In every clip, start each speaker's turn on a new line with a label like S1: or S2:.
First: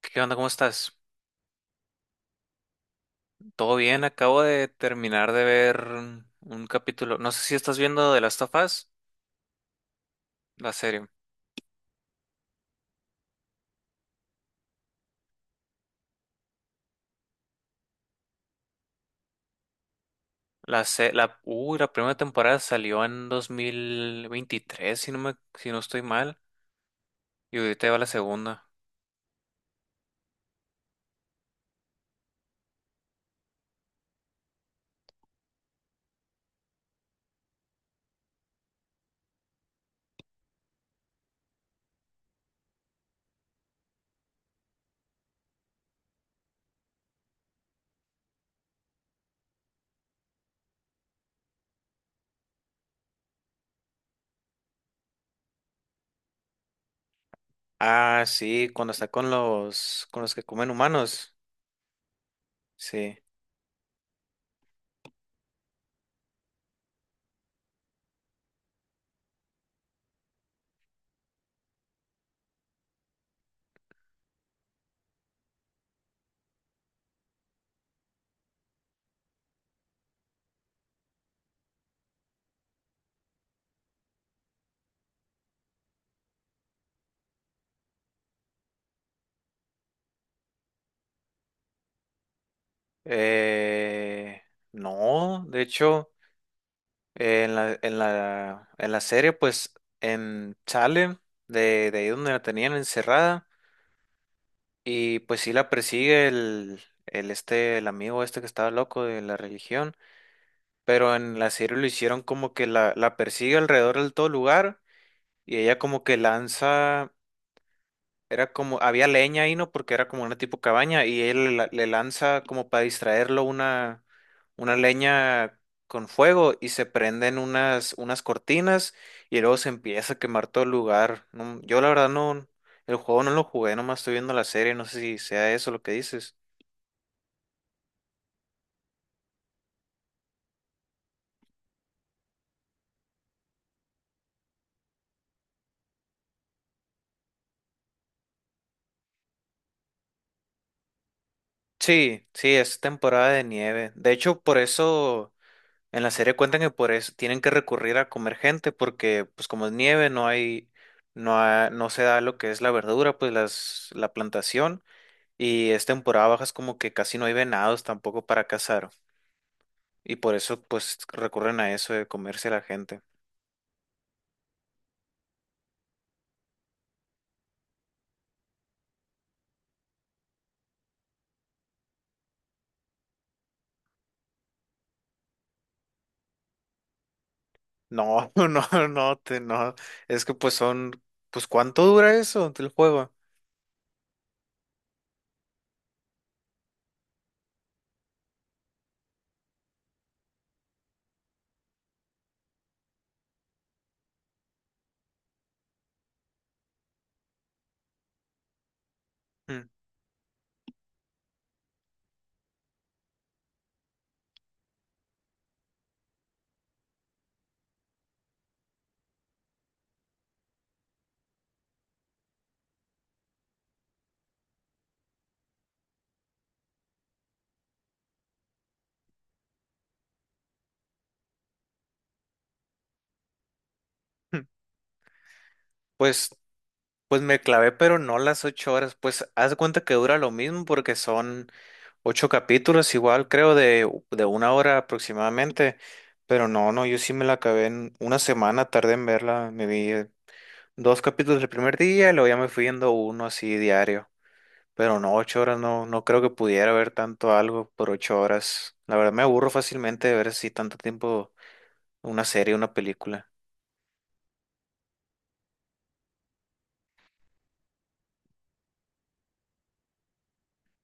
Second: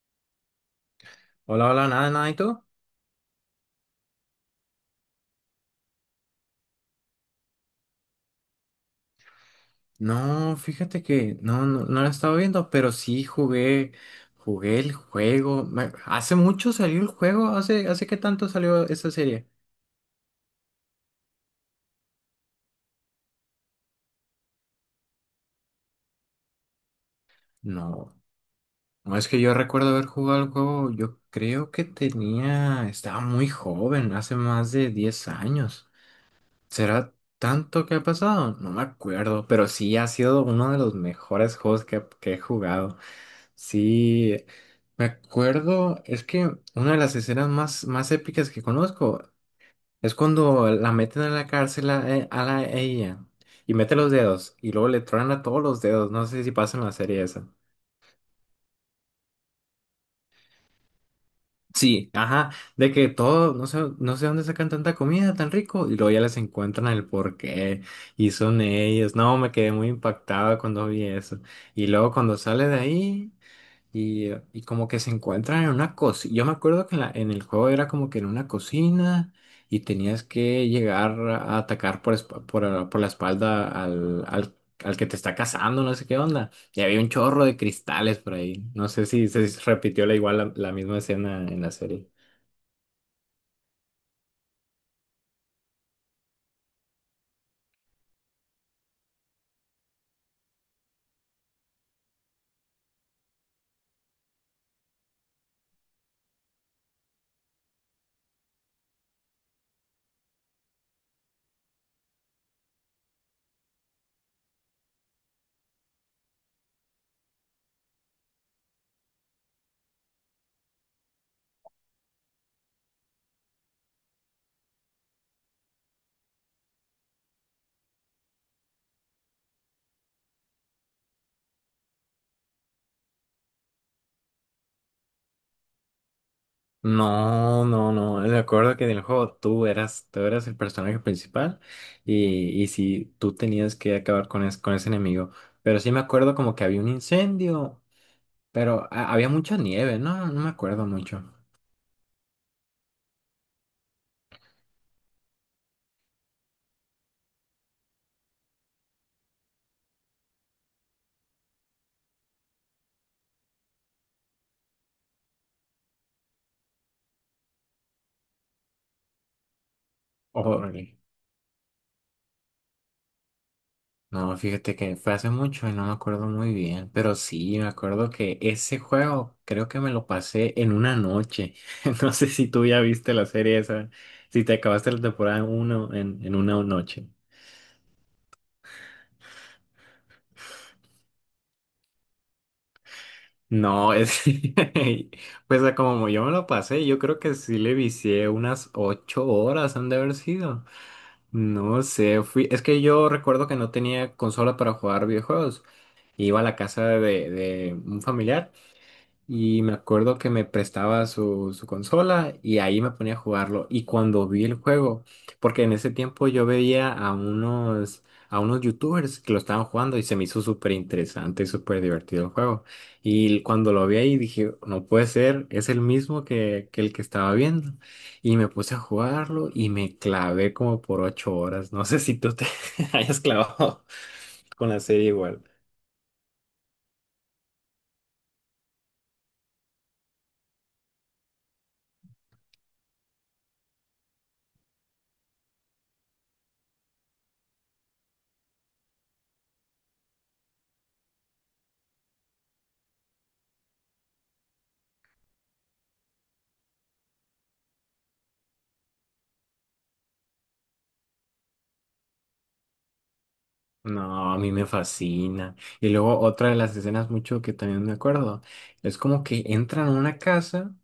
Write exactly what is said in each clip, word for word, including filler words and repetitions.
S1: ¿Qué onda? ¿Cómo estás?
S2: Hola, hola, nada, nada, ¿y tú?
S1: ¿Todo bien? Acabo de terminar de ver un capítulo. No sé si estás viendo The Last of Us,
S2: No,
S1: la
S2: fíjate
S1: serie.
S2: que no, no, no la he estado viendo, pero sí jugué, jugué el juego. Me- Hace mucho salió el juego, ¿hace, hace qué tanto salió esa serie?
S1: La, se- la, uy, la primera temporada salió en dos mil veintitrés, si no me, si no estoy mal. Y ahorita va la
S2: No,
S1: segunda.
S2: no es que yo recuerdo haber jugado el juego, yo creo que tenía, estaba muy joven, hace más de diez años. ¿Será tanto que ha pasado? No me acuerdo, pero sí ha sido uno de los mejores juegos que, que he jugado. Sí, me acuerdo, es que una de las escenas más, más épicas que conozco es cuando la meten en la cárcel a, e- a la a ella y mete los dedos y luego le truenan a todos los dedos, no sé si pasa en la serie esa.
S1: Ah, sí, cuando está con los con los que comen humanos.
S2: Sí, ajá, de que
S1: Sí.
S2: todo, no sé, no sé dónde sacan tanta comida tan rico y luego ya les encuentran el porqué y son ellos. No, me quedé muy impactada cuando vi eso. Y luego cuando sale de ahí. Y, y como que se encuentran en una cocina. Yo me acuerdo que en, la- en el juego era como que en una cocina y tenías que llegar a atacar por, esp- por, por la espalda al, al, al que te está cazando, no sé qué onda. Y había un chorro de cristales por ahí. No sé si se repitió la, igual la, la misma escena en la serie.
S1: Eh, no, de hecho, eh, en la, en la, en la serie, pues, en sale de, de ahí donde la tenían encerrada. Y pues sí la persigue el, el este, el amigo este que estaba loco de la religión, pero en la serie lo hicieron como que la, la persigue alrededor del todo lugar y ella como que lanza, era como, había leña ahí, ¿no? Porque era como una tipo cabaña y él la- le lanza como para distraerlo una, una leña con fuego y se prenden unas, unas cortinas y luego se empieza a quemar todo el lugar. No, yo la verdad no, el juego no lo jugué, nomás estoy viendo la serie, no sé si sea eso lo que dices.
S2: No, no, no. Me acuerdo que en el juego tú eras, tú eras el personaje principal y, y sí, tú tenías que acabar con, es- con ese enemigo. Pero sí me acuerdo como que había un incendio. Pero ha- había mucha nieve, no, no me acuerdo mucho.
S1: Sí, sí, es temporada de nieve. De hecho, por eso en la serie cuentan que por eso tienen que recurrir a comer gente, porque pues como es nieve no hay, no ha- no se da lo que es la verdura, pues las, la plantación, y es temporada baja, es como que casi no hay venados tampoco para cazar y por eso
S2: Órale.
S1: pues recurren a eso de comerse a la gente.
S2: No, fíjate que fue hace mucho y no me acuerdo muy bien, pero sí, me acuerdo que ese juego creo que me lo pasé en una noche. No sé si tú ya viste la serie esa, si te acabaste la temporada uno en, en una noche.
S1: No, no, no, te, no, es que pues son, pues ¿cuánto dura eso el juego?
S2: No, es. Pues a como yo me lo pasé, yo creo que sí le vicié unas ocho horas han de haber sido. No sé, fui. Es que yo recuerdo que no tenía consola para jugar videojuegos. Iba a la casa de, de un familiar y
S1: Mm.
S2: me acuerdo que me prestaba su, su consola y ahí me ponía a jugarlo. Y cuando vi el juego, porque en ese tiempo yo veía a unos, a unos, youtubers que lo estaban jugando y se me hizo súper interesante y súper divertido el juego. Y cuando lo vi ahí dije, no puede ser, es el mismo que, que el que estaba viendo. Y me puse a jugarlo y me clavé como por ocho horas. No sé si tú te hayas clavado con la serie igual.
S1: Pues Pues me clavé, pero no las ocho horas. Pues haz de cuenta que dura lo mismo porque son ocho capítulos, igual creo de, de una hora aproximadamente. Pero no, no, yo sí me la acabé en una semana, tardé en verla. Me vi eh, dos capítulos el primer día y luego ya me fui viendo uno así diario. Pero no, ocho horas no, no creo que pudiera ver tanto algo por ocho horas. La verdad me aburro fácilmente de ver así tanto tiempo una serie, una película.
S2: No, a mí me fascina. Y luego otra de las escenas mucho que también me acuerdo, es como que entran a una casa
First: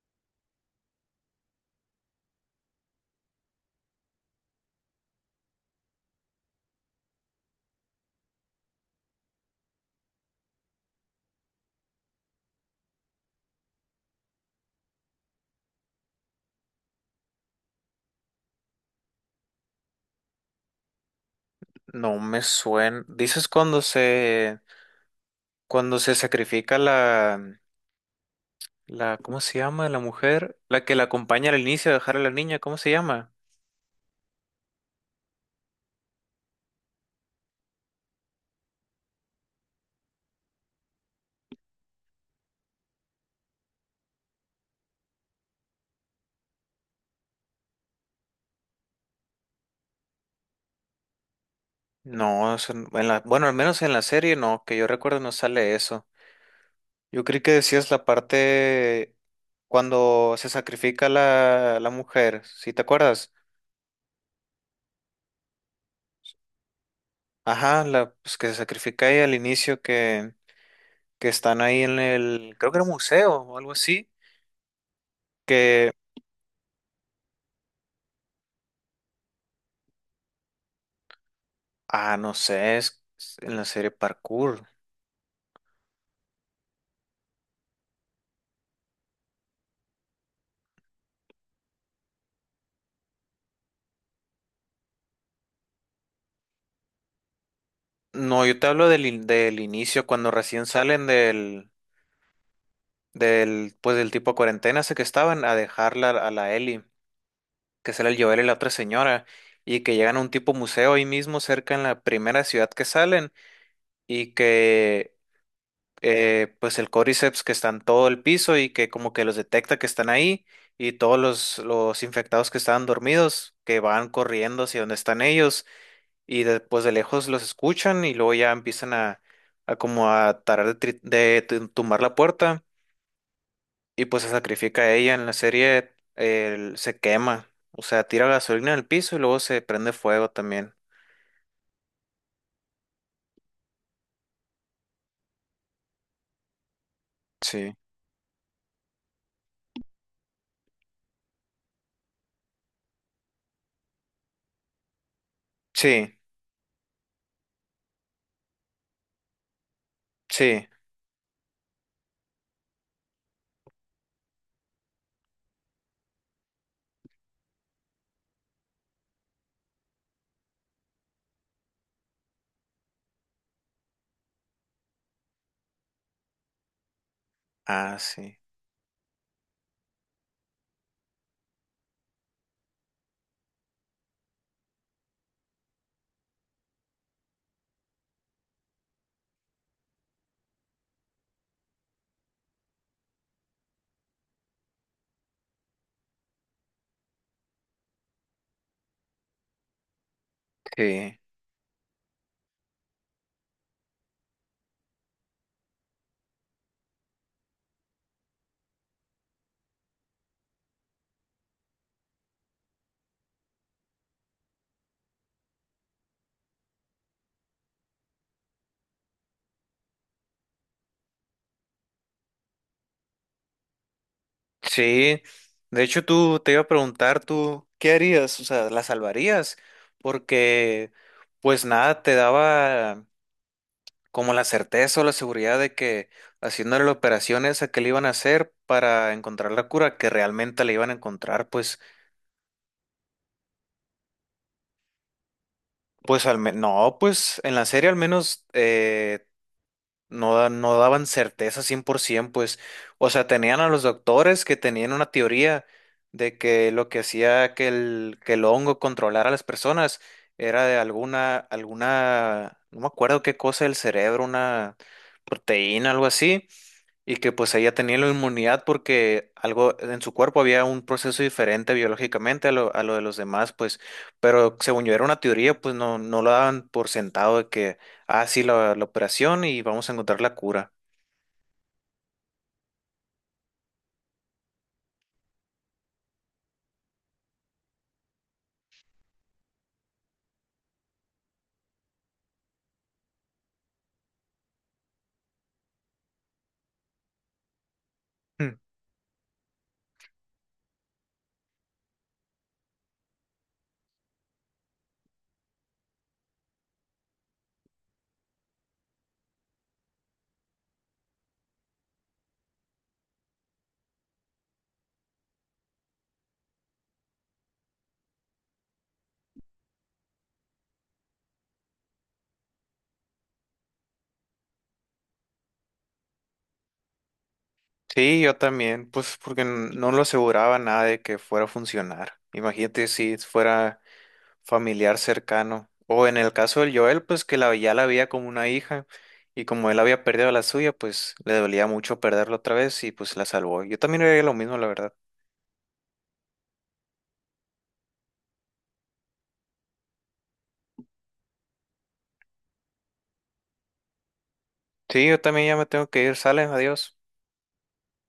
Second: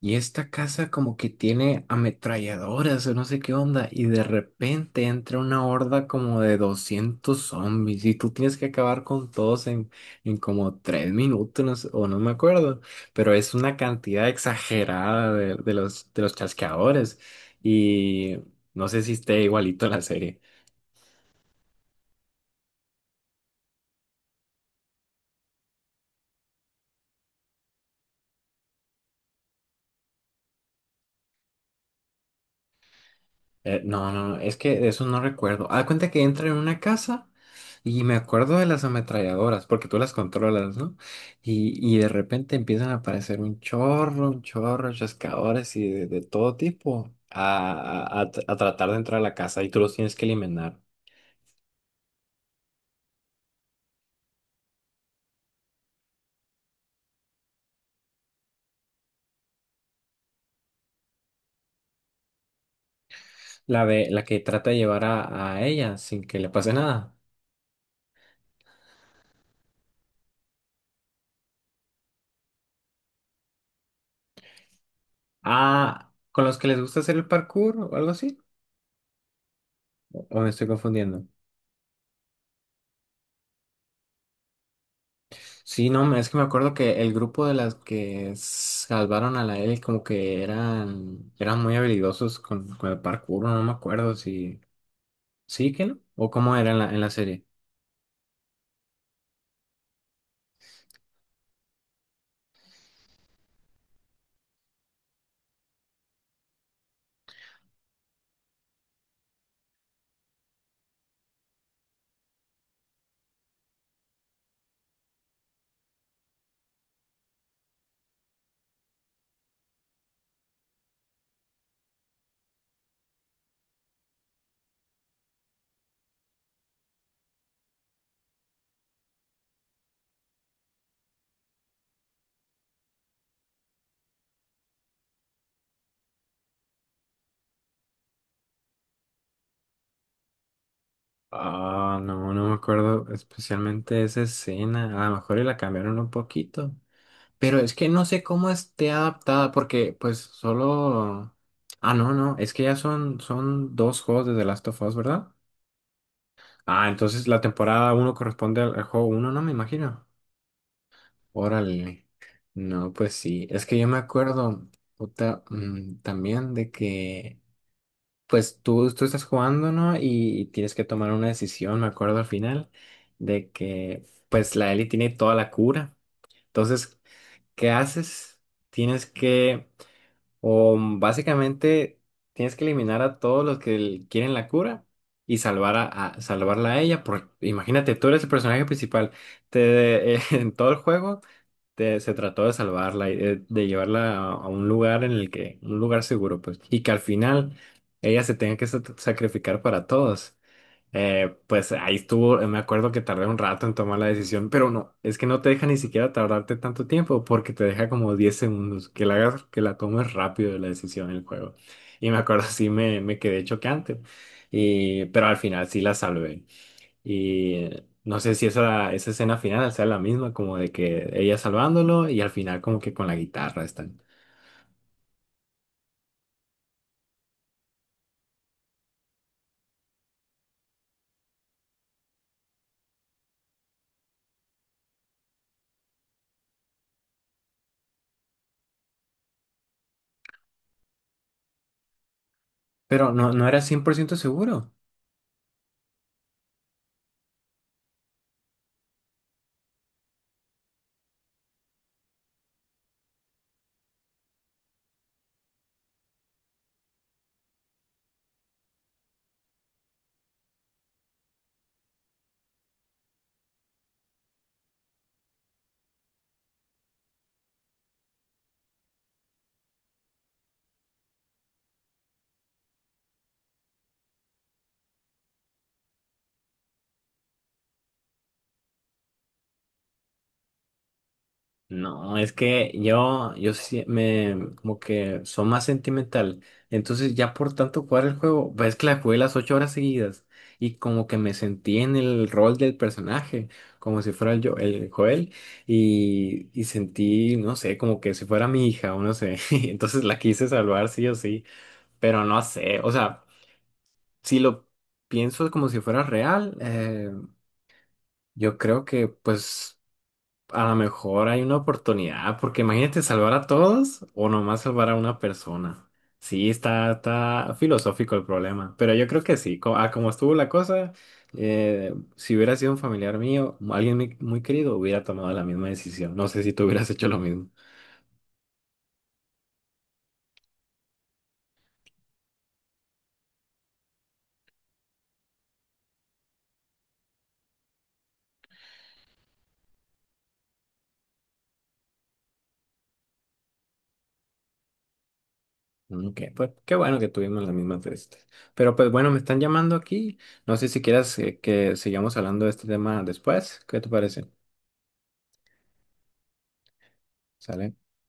S2: y esta casa como que tiene ametralladoras o no sé qué onda y de repente entra una horda como de doscientos zombies y tú tienes que acabar con todos en, en como tres minutos, no sé- o no me acuerdo, pero es una cantidad exagerada de, de los, de los chasqueadores y no sé si esté igualito a la serie.
S1: No me suena. ¿Dices cuando se... cuando se sacrifica la, la, ¿cómo se llama? La mujer, la que la acompaña al inicio a dejar a la niña, ¿cómo se llama?
S2: Eh, no, no, no, es que de eso no recuerdo. Haz cuenta que entra en una casa y me acuerdo de las ametralladoras, porque tú las controlas, ¿no? Y, y de repente empiezan a aparecer un chorro, un chorro, chascadores y de, de todo tipo a, a- a tr- a tratar de entrar a la casa y tú los tienes que eliminar.
S1: No, eso n- en la, bueno, al menos en la serie no, que yo recuerdo no sale eso. Yo creí que decías la parte cuando se sacrifica la, la mujer, ¿sí te acuerdas?
S2: La de, la que trata de llevar a, a ella sin que le pase nada.
S1: Ajá, la, pues que se sacrifica ahí al inicio que, que están ahí en el, creo que era un museo o algo así, que,
S2: Ah, ¿con los que les gusta hacer el parkour o algo así? ¿O me estoy confundiendo?
S1: ah, no sé, es es en la serie Parkour.
S2: Sí, no, me- es que me acuerdo que el grupo de las que salvaron a la Ellie como que eran, eran muy habilidosos con, con el parkour, no me acuerdo si. ¿Sí que no? ¿O cómo era en la, en la serie?
S1: No, yo te hablo del, in- del inicio, cuando recién salen del, del, pues del tipo cuarentena, ese que estaban a dejarla a la Ellie, que sale el Joel y la otra señora, y que llegan a un tipo museo ahí mismo cerca en la primera ciudad que salen, y que eh, pues el Cordyceps que está en todo el piso y que como que los detecta que están ahí, y todos los, los infectados que estaban dormidos, que van corriendo hacia donde están ellos, y después de lejos los escuchan y luego ya empiezan a, a como a tarar de, tri- de tu- tumbar la puerta, y pues se sacrifica a ella en la serie, él se quema, o sea, tira gasolina al piso y luego se prende fuego también.
S2: Ah, no, no me acuerdo especialmente de esa escena. A lo mejor y la cambiaron un poquito. Pero
S1: Sí.
S2: es que no sé cómo esté adaptada porque pues solo. Ah, no, no, es que ya son, son dos juegos de The Last of Us, ¿verdad?
S1: Sí,
S2: Ah, entonces la temporada uno corresponde al, al juego uno, no me imagino.
S1: sí,
S2: Órale. No, pues sí. Es que yo me acuerdo puta, mm, también de que, pues tú, tú estás jugando, ¿no? Y, y tienes que tomar una decisión, me acuerdo al final, de que, pues la Ellie tiene toda la cura. Entonces, ¿qué
S1: ah, sí,
S2: haces? Tienes que, o mm, básicamente, tienes que eliminar a todos los que l- quieren la cura y salvar a, a- salvarla a ella. Por, imagínate, tú eres el personaje principal. Te, en todo el juego te- se trató de salvarla, y de, de llevarla a, a un lugar en el que, un lugar seguro, pues, y que al final ella se tenga que sa- sacrificar para todos.
S1: sí,
S2: Eh, pues ahí estuvo, eh, me acuerdo que tardé un rato en tomar la decisión, pero no, es que no te deja ni siquiera tardarte tanto tiempo porque te deja como diez segundos, que la hagas, que la tomes rápido la decisión del juego. Y me acuerdo, sí me, me quedé choqueante, y, pero al final sí la salvé. Y no sé si esa, esa escena final sea la misma, como de que ella salvándolo y al final como que con la guitarra están.
S1: sí. De hecho, tú te iba a preguntar, tú, ¿qué harías? O sea, ¿la salvarías? Porque, pues nada, te daba como la certeza o la seguridad de que haciéndole la operación esa que le iban a hacer para encontrar la cura, que realmente la iban a encontrar, pues,
S2: Pero no, no era cien por ciento seguro.
S1: pues al menos, no, pues en la serie al menos eh, no, da- no daban certeza cien por ciento, pues, o sea, tenían a los doctores que tenían una teoría de que lo que hacía que el, que el hongo controlara a las personas era de alguna, alguna, no me acuerdo qué cosa del cerebro, una proteína, algo así. Y que pues ella tenía la inmunidad porque algo en su cuerpo había un proceso diferente biológicamente a lo, a lo de los demás, pues, pero según yo era una teoría, pues no, no lo daban por sentado de que, ah, sí, la, la operación y vamos a encontrar la cura.
S2: No, es que yo, yo, sí me, como que soy más sentimental. Entonces ya por tanto jugar el juego, ves que la jugué las ocho horas seguidas y como que me sentí en el rol del personaje, como si fuera el, yo, el Joel y, y sentí, no sé, como que si fuera
S1: Hmm.
S2: mi hija o no sé. Entonces la quise salvar sí o sí. Pero no sé, o sea, si lo pienso como si fuera real, eh, yo creo que pues a lo mejor hay una oportunidad, porque imagínate salvar a todos o nomás salvar a una persona. Sí, está, está filosófico el problema, pero yo creo que sí, co- a como estuvo la cosa, eh, si hubiera sido un familiar mío, alguien muy, muy querido, hubiera tomado la misma decisión. No sé si tú hubieras hecho lo mismo.
S1: Sí, yo también, pues porque n- no lo aseguraba nada de que fuera a funcionar. Imagínate si fuera familiar cercano. O en el caso del Joel, pues que la, ya la veía como una hija, y como él había perdido a la suya, pues le dolía mucho perderlo otra vez y pues la salvó. Yo también haría lo mismo, la verdad.
S2: Ok, pues qué bueno que tuvimos las mismas de estas. Pero pues bueno, me están llamando aquí. No sé si quieras eh, que sigamos hablando de este tema después. ¿Qué te parece?
S1: Sí, yo también ya me tengo que ir. Sale, adiós.
S2: ¿Sale?